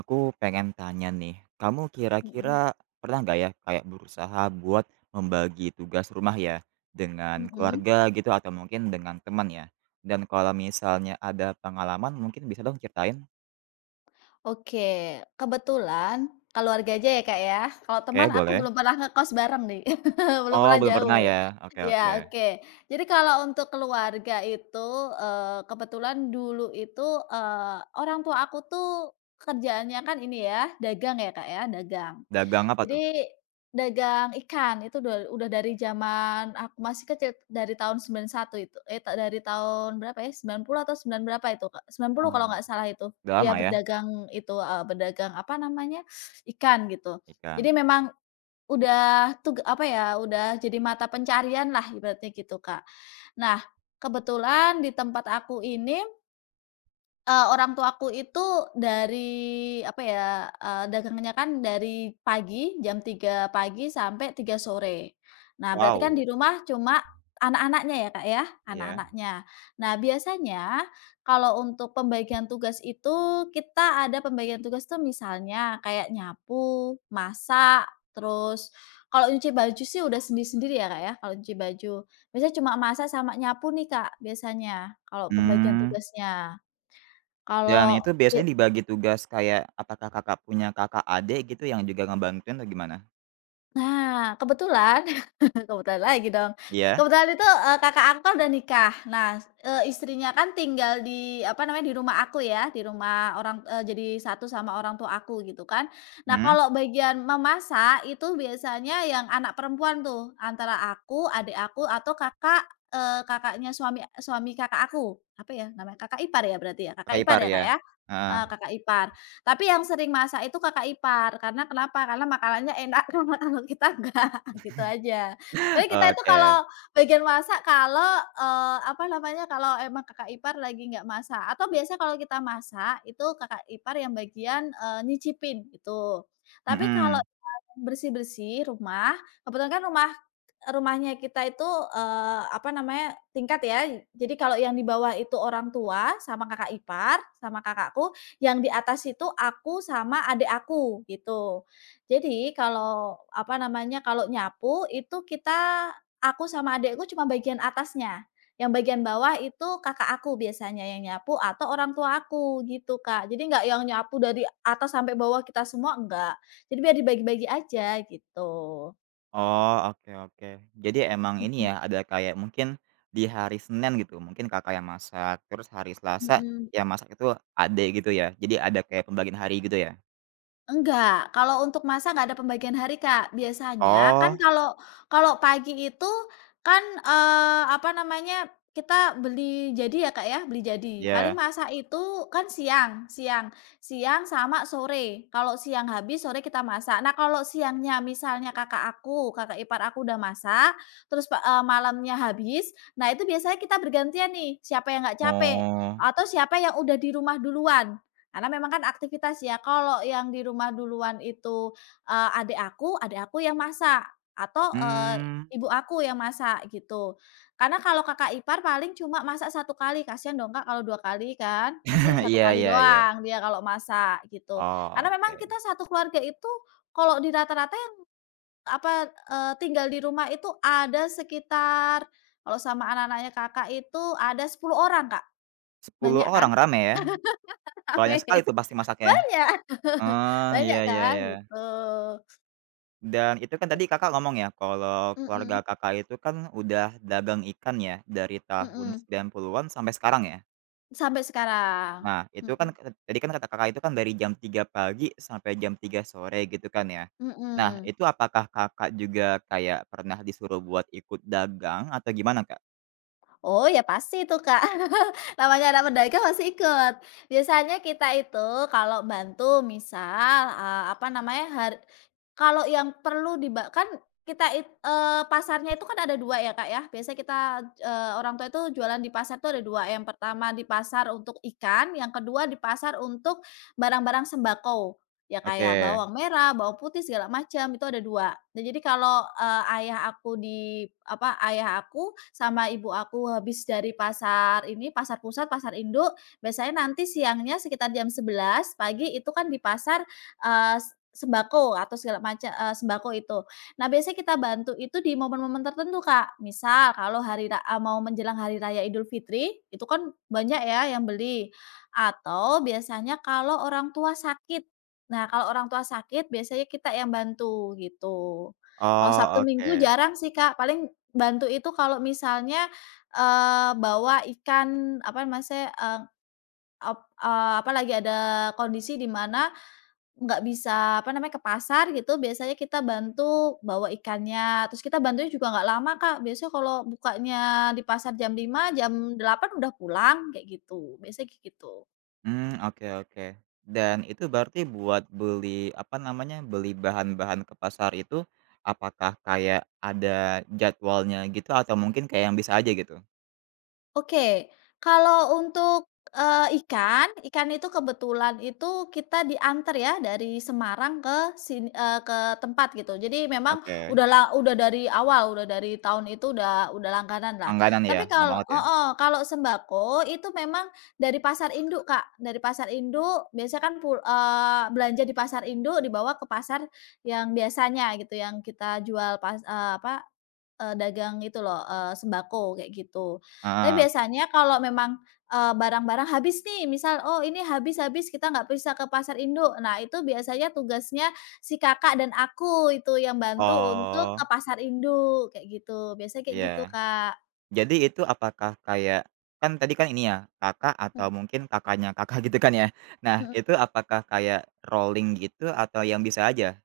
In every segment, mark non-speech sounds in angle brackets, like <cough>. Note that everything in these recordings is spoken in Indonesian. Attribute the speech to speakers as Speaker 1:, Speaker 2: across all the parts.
Speaker 1: Aku pengen tanya nih, kamu kira-kira
Speaker 2: Mhm
Speaker 1: pernah nggak ya kayak berusaha buat membagi tugas rumah ya dengan
Speaker 2: mhm.
Speaker 1: keluarga gitu atau mungkin dengan teman ya? Dan kalau misalnya ada pengalaman mungkin bisa dong ceritain?
Speaker 2: Oke, kebetulan kalau warga aja ya, Kak, ya. Kalau teman
Speaker 1: Oke,
Speaker 2: aku
Speaker 1: boleh.
Speaker 2: belum pernah ngekos bareng nih, <laughs> belum
Speaker 1: Oh,
Speaker 2: pernah
Speaker 1: belum pernah
Speaker 2: jauh.
Speaker 1: ya? Oke, oke.
Speaker 2: Ya oke. Jadi kalau untuk keluarga itu, kebetulan dulu itu, orang tua aku tuh kerjaannya kan ini ya, dagang ya, Kak, ya, dagang.
Speaker 1: Dagang apa tuh?
Speaker 2: Jadi, dagang ikan itu dua udah dari zaman aku masih kecil, dari tahun 91 itu, eh, ta dari tahun berapa ya, 90 atau 9 berapa itu, Kak, sembilan puluh
Speaker 1: Oh,
Speaker 2: kalau nggak salah itu,
Speaker 1: udah
Speaker 2: dia
Speaker 1: lama ya?
Speaker 2: berdagang itu, heeh, berdagang apa namanya, ikan gitu.
Speaker 1: Ikan.
Speaker 2: Jadi memang udah apa ya, udah jadi mata pencarian lah ibaratnya gitu, Kak. Nah, kebetulan di tempat aku ini. Orang tuaku itu dari, apa ya, dagangnya kan dari pagi, jam 3 pagi sampai 3 sore. Nah, berarti kan
Speaker 1: Wow,
Speaker 2: di rumah cuma anak-anaknya ya, Kak, ya,
Speaker 1: ya.
Speaker 2: anak-anaknya. Nah, biasanya kalau untuk pembagian tugas itu, kita ada pembagian tugas tuh misalnya kayak nyapu, masak, terus kalau nyuci baju sih udah sendiri-sendiri ya, Kak, ya, kalau nyuci baju. Biasanya cuma masak sama nyapu nih, Kak, biasanya kalau pembagian
Speaker 1: Hmm.
Speaker 2: tugasnya.
Speaker 1: Dan
Speaker 2: Kalau
Speaker 1: itu
Speaker 2: be
Speaker 1: biasanya dibagi tugas kayak apakah Kakak punya kakak adik gitu yang juga ngebantuin atau gimana?
Speaker 2: nah, kebetulan <laughs> kebetulan lagi dong,
Speaker 1: Iya?
Speaker 2: kebetulan itu, kakak angkat udah nikah. Nah, istrinya kan tinggal di, apa namanya, di rumah aku ya, di rumah orang jadi satu sama orang tua aku, gitu kan. Nah,
Speaker 1: Hmm.
Speaker 2: kalau bagian memasak itu biasanya yang anak perempuan tuh, antara aku, adik aku, atau kakak, kakaknya suami suami kakak aku. Apa ya namanya, kakak ipar ya berarti ya? Kakak
Speaker 1: Kakak
Speaker 2: ipar
Speaker 1: ipar
Speaker 2: ya,
Speaker 1: ya?
Speaker 2: Kak, ya?
Speaker 1: Heeh.
Speaker 2: Kakak ipar. Tapi yang sering masak itu kakak ipar, karena kenapa? Karena makanannya enak, <laughs> karena kalau kita enggak, gitu aja. Tapi kita itu
Speaker 1: Oke,
Speaker 2: kalau bagian masak kalau, apa namanya, kalau emang kakak ipar lagi nggak masak atau biasa kalau kita masak itu kakak ipar yang bagian, nyicipin, gitu. Tapi kalau
Speaker 1: mhm.
Speaker 2: bersih-bersih rumah, kebetulan kan Rumahnya kita itu, apa namanya, tingkat ya. Jadi kalau yang di bawah itu orang tua sama kakak ipar, sama kakakku, yang di atas itu aku sama adik aku, gitu. Jadi kalau, apa namanya, kalau nyapu itu aku sama adikku cuma bagian atasnya, yang bagian bawah itu kakak aku biasanya yang nyapu atau orang tua aku, gitu, Kak. Jadi nggak yang nyapu dari atas sampai bawah kita semua, enggak. Jadi biar dibagi-bagi aja, gitu.
Speaker 1: Oh, oke oke. Jadi emang ini
Speaker 2: Mhm
Speaker 1: ya, ada kayak mungkin di hari Senin gitu, mungkin Kakak yang masak, terus hari Selasa
Speaker 2: mhm.
Speaker 1: yang masak itu adek gitu ya? Jadi ada kayak pembagian hari gitu ya?
Speaker 2: Enggak, kalau untuk masak nggak ada pembagian hari, Kak. Biasanya kan
Speaker 1: Oh,
Speaker 2: kalau kalau pagi itu kan, apa namanya, kita beli jadi ya, Kak, ya, beli jadi. Paling
Speaker 1: iya.
Speaker 2: masak itu kan siang siang siang sama sore. Kalau siang habis, sore kita masak. Nah, kalau siangnya misalnya kakak aku, kakak ipar aku udah masak, terus malamnya habis, nah itu biasanya kita bergantian nih, siapa yang nggak capek,
Speaker 1: Oh,
Speaker 2: atau siapa yang udah di rumah duluan. Karena memang kan aktivitas ya, kalau yang di rumah duluan itu, adik aku yang masak atau,
Speaker 1: mmm,
Speaker 2: ibu aku yang masak gitu. Karena kalau kakak ipar paling cuma masak satu kali, kasihan dong Kak kalau 2 kali kan, pasti
Speaker 1: <laughs>
Speaker 2: satu
Speaker 1: iya
Speaker 2: kali
Speaker 1: iya iya.
Speaker 2: doang dia kalau masak gitu.
Speaker 1: Oh,
Speaker 2: Karena memang
Speaker 1: oke.
Speaker 2: kita satu keluarga itu kalau di rata-rata yang apa, tinggal di rumah itu ada sekitar kalau sama anak-anaknya Kakak itu ada 10 orang Kak,
Speaker 1: Sepuluh
Speaker 2: banyak kan?
Speaker 1: orang, rame ya? Banyak
Speaker 2: <laughs>
Speaker 1: sekali tuh pasti masaknya?
Speaker 2: Banyak, <laughs>
Speaker 1: Oh,
Speaker 2: banyak
Speaker 1: iya iya
Speaker 2: kan
Speaker 1: iya.
Speaker 2: gitu,
Speaker 1: Dan itu kan tadi Kakak ngomong ya, kalau keluarga
Speaker 2: mhm
Speaker 1: Kakak itu kan udah dagang ikan ya, dari tahun
Speaker 2: mhm,
Speaker 1: 90-an sampai sekarang ya?
Speaker 2: sampai sekarang,
Speaker 1: Nah, itu kan
Speaker 2: mhm
Speaker 1: tadi kan kata Kakak itu kan dari jam tiga pagi sampai jam tiga sore gitu kan ya. Nah,
Speaker 2: mhm.
Speaker 1: itu apakah Kakak juga kayak pernah disuruh buat ikut dagang atau gimana, Kak?
Speaker 2: Oh ya pasti itu Kak, <laughs> namanya anak pendaki masih ikut. Biasanya kita itu kalau bantu misal, apa namanya, kalau yang perlu kan pasarnya itu kan ada 2 ya Kak ya, biasanya kita, orang tua itu jualan di pasar itu ada dua, yang pertama di pasar untuk ikan, yang kedua di pasar untuk barang-barang sembako. Ya
Speaker 1: Oke.
Speaker 2: kayak bawang merah, bawang putih segala macam itu ada 2. Nah jadi kalau, eee, ayah aku di apa, ayah aku sama ibu aku habis dari pasar ini, pasar pusat, pasar induk, biasanya nanti siangnya sekitar jam 11 pagi itu kan di pasar, eee, s sembako atau segala macam sembako itu. Nah biasanya kita bantu itu di momen-momen tertentu, Kak. Misal kalau mau menjelang hari raya Idul Fitri, itu kan banyak ya yang beli, atau biasanya kalau orang tua sakit. Nah, kalau orang tua sakit biasanya kita yang bantu gitu. Kalau
Speaker 1: Oh,
Speaker 2: Sabtu Minggu
Speaker 1: oke.
Speaker 2: jarang sih, Kak, paling bantu itu kalau misalnya, bawa ikan apa maksudnya, ep apa lagi ada kondisi di mana nggak bisa apa namanya ke pasar gitu biasanya kita bantu bawa ikannya, terus kita bantunya juga nggak lama, Kak, biasanya kalau bukanya di pasar jam 5 jam 8 udah pulang kayak gitu, biasanya kayak gitu.
Speaker 1: Hmm, oke oke. Dan itu berarti buat beli, apa namanya, beli bahan-bahan ke pasar itu, apakah kayak ada jadwalnya gitu atau mungkin kayak yang bisa aja gitu?
Speaker 2: Oke, kalau untuk, ikan itu kebetulan itu kita diantar ya dari Semarang ke sini ke tempat gitu. Jadi memang
Speaker 1: Oke.
Speaker 2: udah dari awal, udah dari tahun itu udah langganan lah.
Speaker 1: Langganan ya?
Speaker 2: Tapi
Speaker 1: Enak
Speaker 2: kalau
Speaker 1: banget ya?
Speaker 2: oh oh, kalau sembako itu memang dari pasar induk, Kak. Dari pasar induk biasanya kan belanja di pasar induk dibawa ke pasar yang biasanya gitu, yang kita jual pas eee, apa Eee, dagang itu loh, sembako kayak gitu. Tapi
Speaker 1: Heeh.
Speaker 2: biasanya kalau memang, barang-barang habis nih misal, "Oh ini habis habis kita nggak bisa ke pasar induk." Nah itu biasanya tugasnya si kakak dan aku itu yang bantu untuk ke
Speaker 1: Oh,
Speaker 2: pasar induk kayak gitu, biasanya kayak gitu
Speaker 1: iya.
Speaker 2: Kak.
Speaker 1: Jadi itu apakah kayak kan tadi kan ini ya, Kakak atau
Speaker 2: Mhm
Speaker 1: mungkin kakaknya Kakak <laughs> gitu kan ya? Nah,
Speaker 2: mhm.
Speaker 1: itu apakah kayak rolling gitu atau yang bisa aja?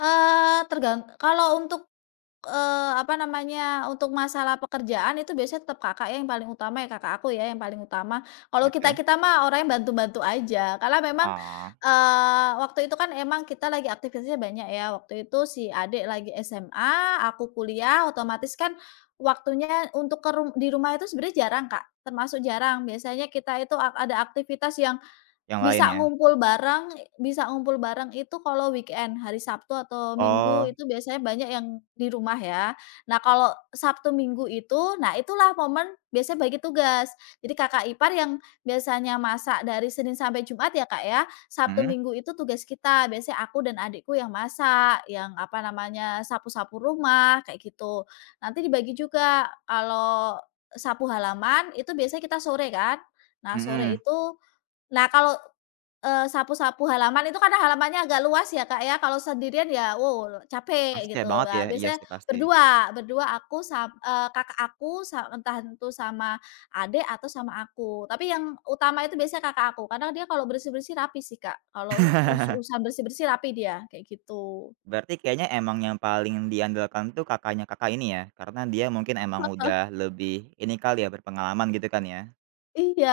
Speaker 2: Eee, tergan kalau untuk Eee, apa namanya, untuk masalah pekerjaan itu biasanya tetap kakak ya yang paling utama ya, kakak aku ya yang paling utama. Kalau
Speaker 1: Oke.
Speaker 2: kita-kita mah orangnya bantu-bantu aja. Karena memang,
Speaker 1: Oh,
Speaker 2: waktu itu kan emang kita lagi aktivitasnya banyak ya. Waktu itu si adik lagi SMA, aku kuliah, otomatis kan waktunya untuk ke rum di rumah itu sebenarnya jarang Kak, termasuk jarang. Biasanya kita itu ada aktivitas yang
Speaker 1: yang lain ya?
Speaker 2: bisa ngumpul bareng itu kalau weekend, hari Sabtu atau Minggu
Speaker 1: Oh,
Speaker 2: itu biasanya banyak yang di rumah ya. Nah, kalau Sabtu Minggu itu, nah itulah momen biasanya bagi tugas. Jadi kakak ipar yang biasanya masak dari Senin sampai Jumat ya, Kak, ya, Sabtu
Speaker 1: mhm?
Speaker 2: Minggu itu tugas kita, biasanya aku dan adikku yang masak, yang apa namanya, sapu-sapu rumah, kayak gitu. Nanti dibagi juga, kalau sapu halaman itu biasanya kita sore kan. Nah, sore
Speaker 1: Mhm.
Speaker 2: itu nah kalau sapu-sapu halaman itu karena halamannya agak luas ya, Kak, ya, kalau sendirian ya, wow, capek
Speaker 1: Pasti ya
Speaker 2: gitu.
Speaker 1: banget ya,
Speaker 2: Nah,
Speaker 1: iya
Speaker 2: biasanya
Speaker 1: sih pasti.
Speaker 2: berdua berdua aku kakak aku entah itu sama adik atau sama aku. Tapi yang utama itu biasanya kakak aku, karena dia kalau bersih-bersih rapi sih, Kak, kalau urusan
Speaker 1: <laughs>
Speaker 2: bersih-bersih rapi dia, kayak gitu.
Speaker 1: Berarti kayaknya emang yang paling diandalkan tuh kakaknya Kakak ini ya? Karena dia mungkin emang udah lebih ini kali ya, berpengalaman gitu kan ya?
Speaker 2: Iya,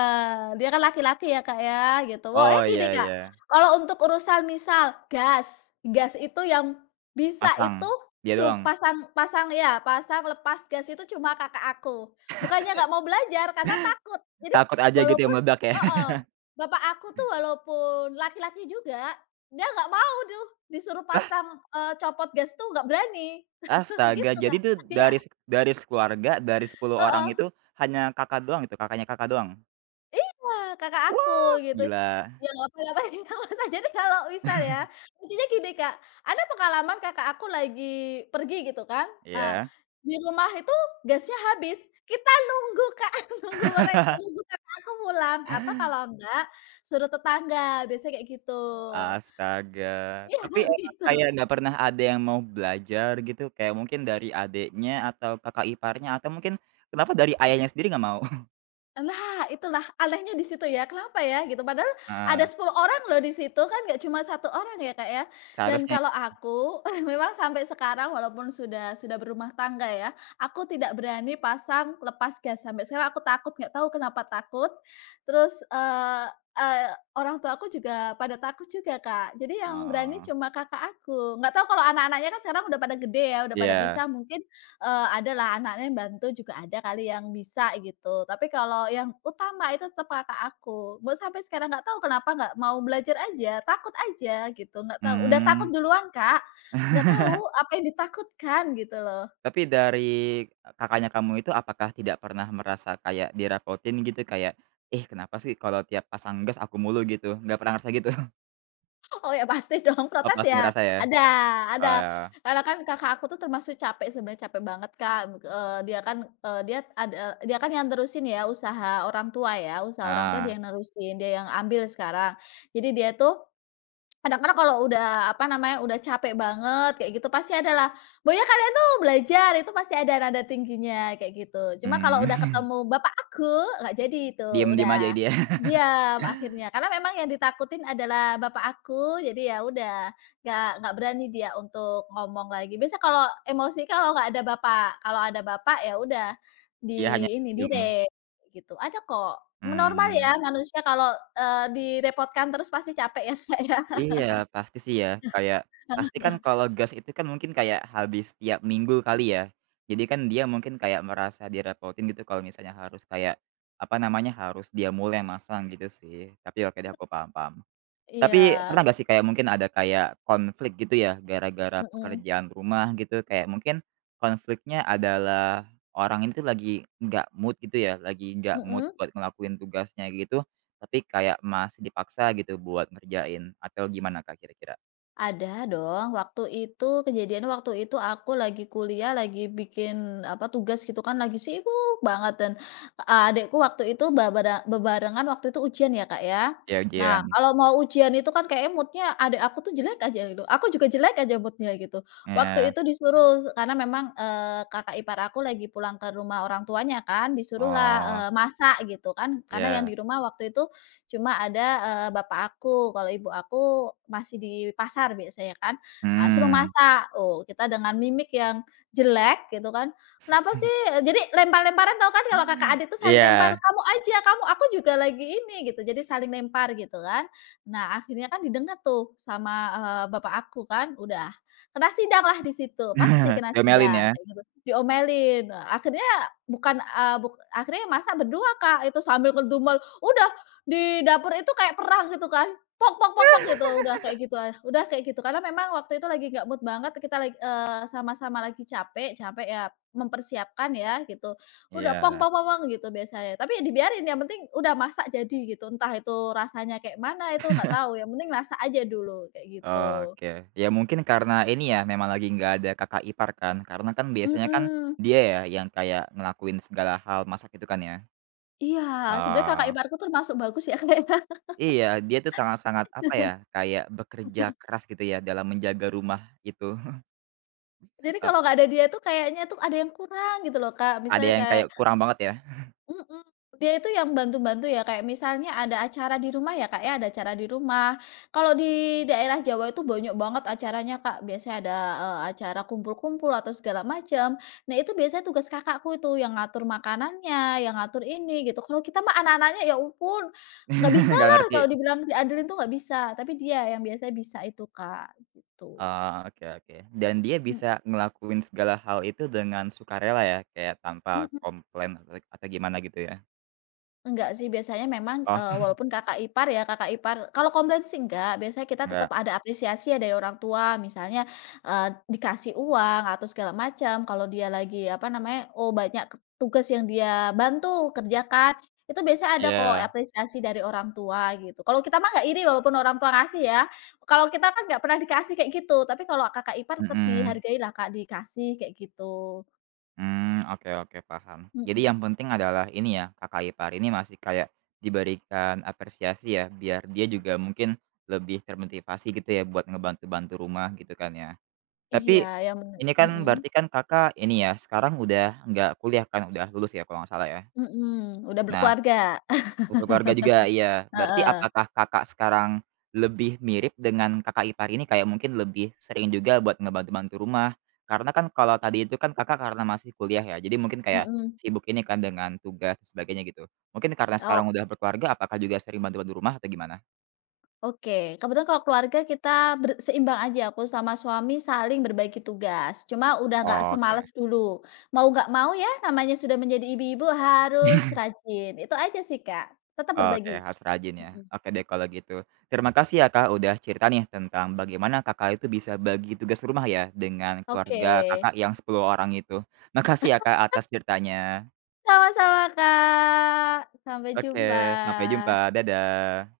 Speaker 2: dia kan laki-laki ya, Kak, ya, gitu. Pokoknya
Speaker 1: Oh,
Speaker 2: gini,
Speaker 1: iya
Speaker 2: Kak,
Speaker 1: iya,
Speaker 2: kalau untuk urusan misal gas, gas itu yang bisa
Speaker 1: masang,
Speaker 2: itu
Speaker 1: dia
Speaker 2: cum
Speaker 1: doang?
Speaker 2: pasang pasang ya, pasang lepas gas itu cuma kakak aku. Bukannya nggak mau belajar karena takut. Jadi
Speaker 1: Takut aja gitu ya
Speaker 2: walaupun
Speaker 1: meledak ya?
Speaker 2: heeh,
Speaker 1: <laughs>
Speaker 2: bapak aku tuh walaupun laki-laki juga, dia nggak mau tuh disuruh
Speaker 1: Lah,
Speaker 2: pasang, copot gas tuh nggak berani, <laughs>
Speaker 1: astaga
Speaker 2: gitu, Kak.
Speaker 1: jadi tuh
Speaker 2: Iya,
Speaker 1: dari dari sekeluarga, dari 10 orang
Speaker 2: heeh.
Speaker 1: itu hanya Kakak doang itu, kakaknya Kakak doang?
Speaker 2: Iya, kakak aku
Speaker 1: Wah,
Speaker 2: gitu.
Speaker 1: gila,
Speaker 2: Ya nggak apa-apa <laughs> ngapain Mas. Jadi kalau misal ya, lucunya gini Kak, ada pengalaman kakak aku lagi pergi gitu kan, ah,
Speaker 1: iya.
Speaker 2: di rumah itu gasnya habis, kita nunggu Kak, <laughs> nunggu kakak aku pulang atau kalau enggak, suruh tetangga, biasanya kayak gitu.
Speaker 1: Astaga,
Speaker 2: Iya
Speaker 1: tapi
Speaker 2: <laughs>
Speaker 1: emang
Speaker 2: gitu.
Speaker 1: kayak nggak pernah ada yang mau belajar gitu? Kayak mungkin dari adiknya atau kakak iparnya atau mungkin kenapa dari ayahnya sendiri nggak mau? <laughs>
Speaker 2: Nah, itulah anehnya di situ ya, kenapa ya gitu, padahal ada
Speaker 1: Heeh,
Speaker 2: 10 orang loh di situ, kan nggak cuma satu orang ya, Kak, ya. Dan
Speaker 1: seharusnya ya.
Speaker 2: kalau aku <laughs> memang sampai sekarang walaupun sudah berumah tangga ya, aku tidak berani pasang lepas gas, sampai sekarang aku takut, nggak tahu kenapa takut. Terus, eee eee, orang tua aku juga pada takut juga, Kak. Jadi yang berani
Speaker 1: Oh,
Speaker 2: cuma kakak aku, nggak tahu kalau anak-anaknya kan sekarang udah pada gede ya, udah pada
Speaker 1: iya.
Speaker 2: bisa mungkin adalah anaknya yang bantu juga ada kali yang bisa gitu, tapi kalau yang utama itu tetap kakak aku. Mau sampai sekarang nggak tahu kenapa nggak mau belajar aja, takut aja gitu, nggak tahu. Udah takut
Speaker 1: mmm,
Speaker 2: duluan, Kak, nggak tahu apa yang ditakutkan gitu loh.
Speaker 1: tapi dari kakaknya kamu itu apakah tidak pernah merasa kayak direpotin gitu? Kayak, "Ih, kenapa sih kalau tiap pasang gas aku mulu?" gitu, nggak pernah ngerasa gitu? <laughs>
Speaker 2: Oh ya pasti <laughs> dong,
Speaker 1: Oh,
Speaker 2: protes
Speaker 1: pasti
Speaker 2: ya?
Speaker 1: ngerasa ya?
Speaker 2: Ada ada.
Speaker 1: Eee,
Speaker 2: Karena kan kakak aku tuh termasuk capek sebenarnya, capek banget, Kak, dia kan, eee, dia ada dia kan yang terusin ya usaha orang tua ya, usaha orang tua dia
Speaker 1: ah,
Speaker 2: yang nerusin, dia yang ambil sekarang. Jadi dia tuh kadang-kadang kalau udah, apa namanya, udah capek banget kayak gitu pasti adalah, "Pokoknya kalian tuh belajar," itu pasti ada nada tingginya kayak gitu. Cuma
Speaker 1: mmm,
Speaker 2: kalau udah
Speaker 1: <laughs>
Speaker 2: ketemu bapak aku, nggak jadi itu,
Speaker 1: diem-diem
Speaker 2: udah
Speaker 1: aja dia,
Speaker 2: diam
Speaker 1: <laughs>
Speaker 2: akhirnya. Karena memang yang ditakutin adalah bapak aku, jadi ya udah nggak berani dia untuk ngomong lagi. Biasa kalau emosi kalau nggak ada bapak, kalau ada bapak ya udah
Speaker 1: dia hanya
Speaker 2: di ini,
Speaker 1: diem.
Speaker 2: direm gitu. Ada kok, normal
Speaker 1: Hmm.
Speaker 2: ya manusia kalau, direpotkan terus pasti capek ya, Kak, ya.
Speaker 1: Iya, pasti sih ya, kayak pasti kan kalau gas itu kan mungkin kayak habis tiap minggu kali ya. Jadi kan dia mungkin kayak merasa direpotin gitu kalau misalnya harus kayak, apa namanya, harus dia mulai yang masang gitu sih. Tapi oke deh aku paham paham.
Speaker 2: Iya,
Speaker 1: Tapi pernah gak sih kayak mungkin ada kayak konflik gitu ya gara-gara
Speaker 2: mhm
Speaker 1: pekerjaan rumah gitu, kayak mungkin konfliknya adalah orang ini tuh lagi nggak mood gitu ya, lagi nggak mood
Speaker 2: mhm,
Speaker 1: buat ngelakuin tugasnya gitu, tapi kayak masih dipaksa gitu buat ngerjain atau gimana Kak kira-kira?
Speaker 2: ada dong. Waktu itu kejadiannya waktu itu aku lagi kuliah, lagi bikin, apa, tugas gitu kan, lagi sibuk banget dan, adikku waktu itu bebarengan waktu itu ujian ya, Kak, ya.
Speaker 1: Ya
Speaker 2: Nah,
Speaker 1: ujian,
Speaker 2: kalau mau ujian itu kan kayak mood-nya adik aku tuh jelek aja gitu, aku juga jelek aja mood gitu. Waktu
Speaker 1: iya.
Speaker 2: itu disuruh karena memang, kakak ipar aku lagi pulang ke rumah orang tuanya kan, disuruhlah,
Speaker 1: Oh,
Speaker 2: masak gitu kan, karena yang
Speaker 1: iya.
Speaker 2: di rumah waktu itu cuma ada, bapak aku, kalau ibu aku masih di pasar biasanya kan, nah suruh
Speaker 1: Mhm,
Speaker 2: masak. Oh, kita dengan mimik yang jelek gitu kan, "Kenapa sih?" Jadi lempar-lemparan tau kan kalau kakak adik tuh saling lempar,
Speaker 1: iya.
Speaker 2: "Kamu aja, kamu, aku juga lagi ini," gitu. Jadi saling lempar gitu kan. Nah akhirnya kan didengar tuh sama, bapak aku kan, udah kena sidang lah di situ, pasti
Speaker 1: <laughs>
Speaker 2: kena
Speaker 1: Diomelin
Speaker 2: sidang
Speaker 1: ya?
Speaker 2: kayak gitu, diomelin. Eee, akhirnya bukan, eee, buk akhirnya masa berdua Kak, itu sambil ngedumel, "Udah di dapur itu kayak perang gitu kan, "Pok pok pok pok," gitu, udah kayak gitu udah kayak gitu. Karena memang waktu itu lagi nggak mood banget, kita sama-sama lagi capek capek ya mempersiapkan ya gitu. Udah, "Pong
Speaker 1: Iya.
Speaker 2: pong pong pong," gitu biasanya. Tapi ya dibiarin, yang penting udah masak jadi gitu, entah itu rasanya kayak mana itu nggak tahu, yang penting masak aja dulu, kayak gitu.
Speaker 1: Oke, ya mungkin karena ini ya memang lagi nggak ada kakak ipar kan, karena kan biasanya kan
Speaker 2: Mhm.
Speaker 1: dia ya yang kayak ngelakuin segala hal masak itu kan ya.
Speaker 2: Iya, sebenarnya kakak
Speaker 1: Eee,
Speaker 2: iparku termasuk bagus ya, <laughs> kayaknya.
Speaker 1: iya dia tuh sangat-sangat apa ya, kayak bekerja keras gitu ya dalam menjaga rumah itu. <laughs>
Speaker 2: Jadi
Speaker 1: E
Speaker 2: kalau nggak ada dia tuh kayaknya tuh ada yang kurang gitu loh, Kak.
Speaker 1: ada
Speaker 2: Misalnya
Speaker 1: yang
Speaker 2: kayak,
Speaker 1: kayak kurang banget ya,
Speaker 2: mhm, dia itu yang bantu-bantu ya, kayak misalnya ada acara di rumah ya, Kak, ya, ada acara di rumah. Kalau di daerah Jawa itu banyak banget acaranya, Kak. Biasanya ada, acara kumpul-kumpul atau segala macam. Nah, itu biasanya tugas kakakku itu yang ngatur makanannya, yang ngatur ini, gitu. Kalau kita mah anak-anaknya, ya ampun, nggak
Speaker 1: <laughs> nggak
Speaker 2: bisalah
Speaker 1: ngerti.
Speaker 2: kalau dibilang diandelin tuh nggak bisa, tapi dia yang biasanya bisa itu, Kak, gitu.
Speaker 1: Oh, oke oke. Dan dia bisa ngelakuin segala hal itu dengan sukarela ya, kayak tanpa
Speaker 2: Mhm.
Speaker 1: komplain atau gimana gitu ya?
Speaker 2: Enggak sih, biasanya memang,
Speaker 1: Oh,
Speaker 2: walaupun kakak ipar ya, kakak ipar kalau komplain sih enggak, biasanya kita
Speaker 1: <laughs>
Speaker 2: tetap
Speaker 1: enggak.
Speaker 2: ada apresiasi ya dari orang tua, misalnya, eee, dikasih uang atau segala macam, kalau dia lagi, apa namanya, oh banyak ke tugas yang dia bantu kerjakan, itu biasa ada kok
Speaker 1: Iya,
Speaker 2: apresiasi dari orang tua gitu. Kalau kita mah nggak iri walaupun orang tua ngasih ya, kalau kita kan nggak pernah dikasih kayak gitu, tapi kalau kakak ipar tetap
Speaker 1: mhm.
Speaker 2: dihargai lah Kak, dikasih kayak gitu.
Speaker 1: Hmm, oke oke paham. Jadi
Speaker 2: Mhm,
Speaker 1: yang penting adalah ini ya, kakak ipar ini masih kayak diberikan apresiasi ya, biar dia juga mungkin lebih termotivasi gitu ya buat ngebantu-bantu rumah gitu kan ya.
Speaker 2: iya
Speaker 1: Tapi,
Speaker 2: yang penting
Speaker 1: ini kan
Speaker 2: mhm.
Speaker 1: berarti kan Kakak ini ya, sekarang udah nggak kuliah kan? Udah lulus ya kalau nggak salah ya?
Speaker 2: Mhm, udah
Speaker 1: Nah,
Speaker 2: berkeluarga.
Speaker 1: satu keluarga juga,
Speaker 2: <laughs>
Speaker 1: iya. Berarti
Speaker 2: Heeh,
Speaker 1: apakah Kakak sekarang lebih mirip dengan kakak ipar ini kayak mungkin lebih sering juga buat ngebantu-bantu rumah? Karena kan kalau tadi itu kan Kakak karena masih kuliah ya, jadi mungkin kayak
Speaker 2: mhm.
Speaker 1: sibuk ini kan dengan tugas dan sebagainya gitu. Mungkin karena
Speaker 2: Ok
Speaker 1: sekarang udah berkeluarga apakah juga sering bantu-bantu rumah atau gimana?
Speaker 2: oke. Kebetulan kalau keluarga kita seimbang aja, aku sama suami saling berbagi tugas, cuma udah nggak
Speaker 1: Oke.
Speaker 2: semales dulu. Mau nggak mau ya namanya sudah menjadi ibu-ibu harus rajin, itu aja sih, Kak, tetap
Speaker 1: Oke,
Speaker 2: berbagi.
Speaker 1: harus rajin ya.
Speaker 2: Mhm,
Speaker 1: Oke deh kalau gitu. Terima kasih ya Kak, udah cerita nih tentang bagaimana Kakak itu bisa bagi tugas rumah ya, dengan
Speaker 2: oke.
Speaker 1: keluarga Kakak yang 10 orang itu. Makasih ya Kak atas ceritanya.
Speaker 2: Sama-sama, Kak, sampai jumpa.
Speaker 1: Oke, sampai jumpa. Dadah.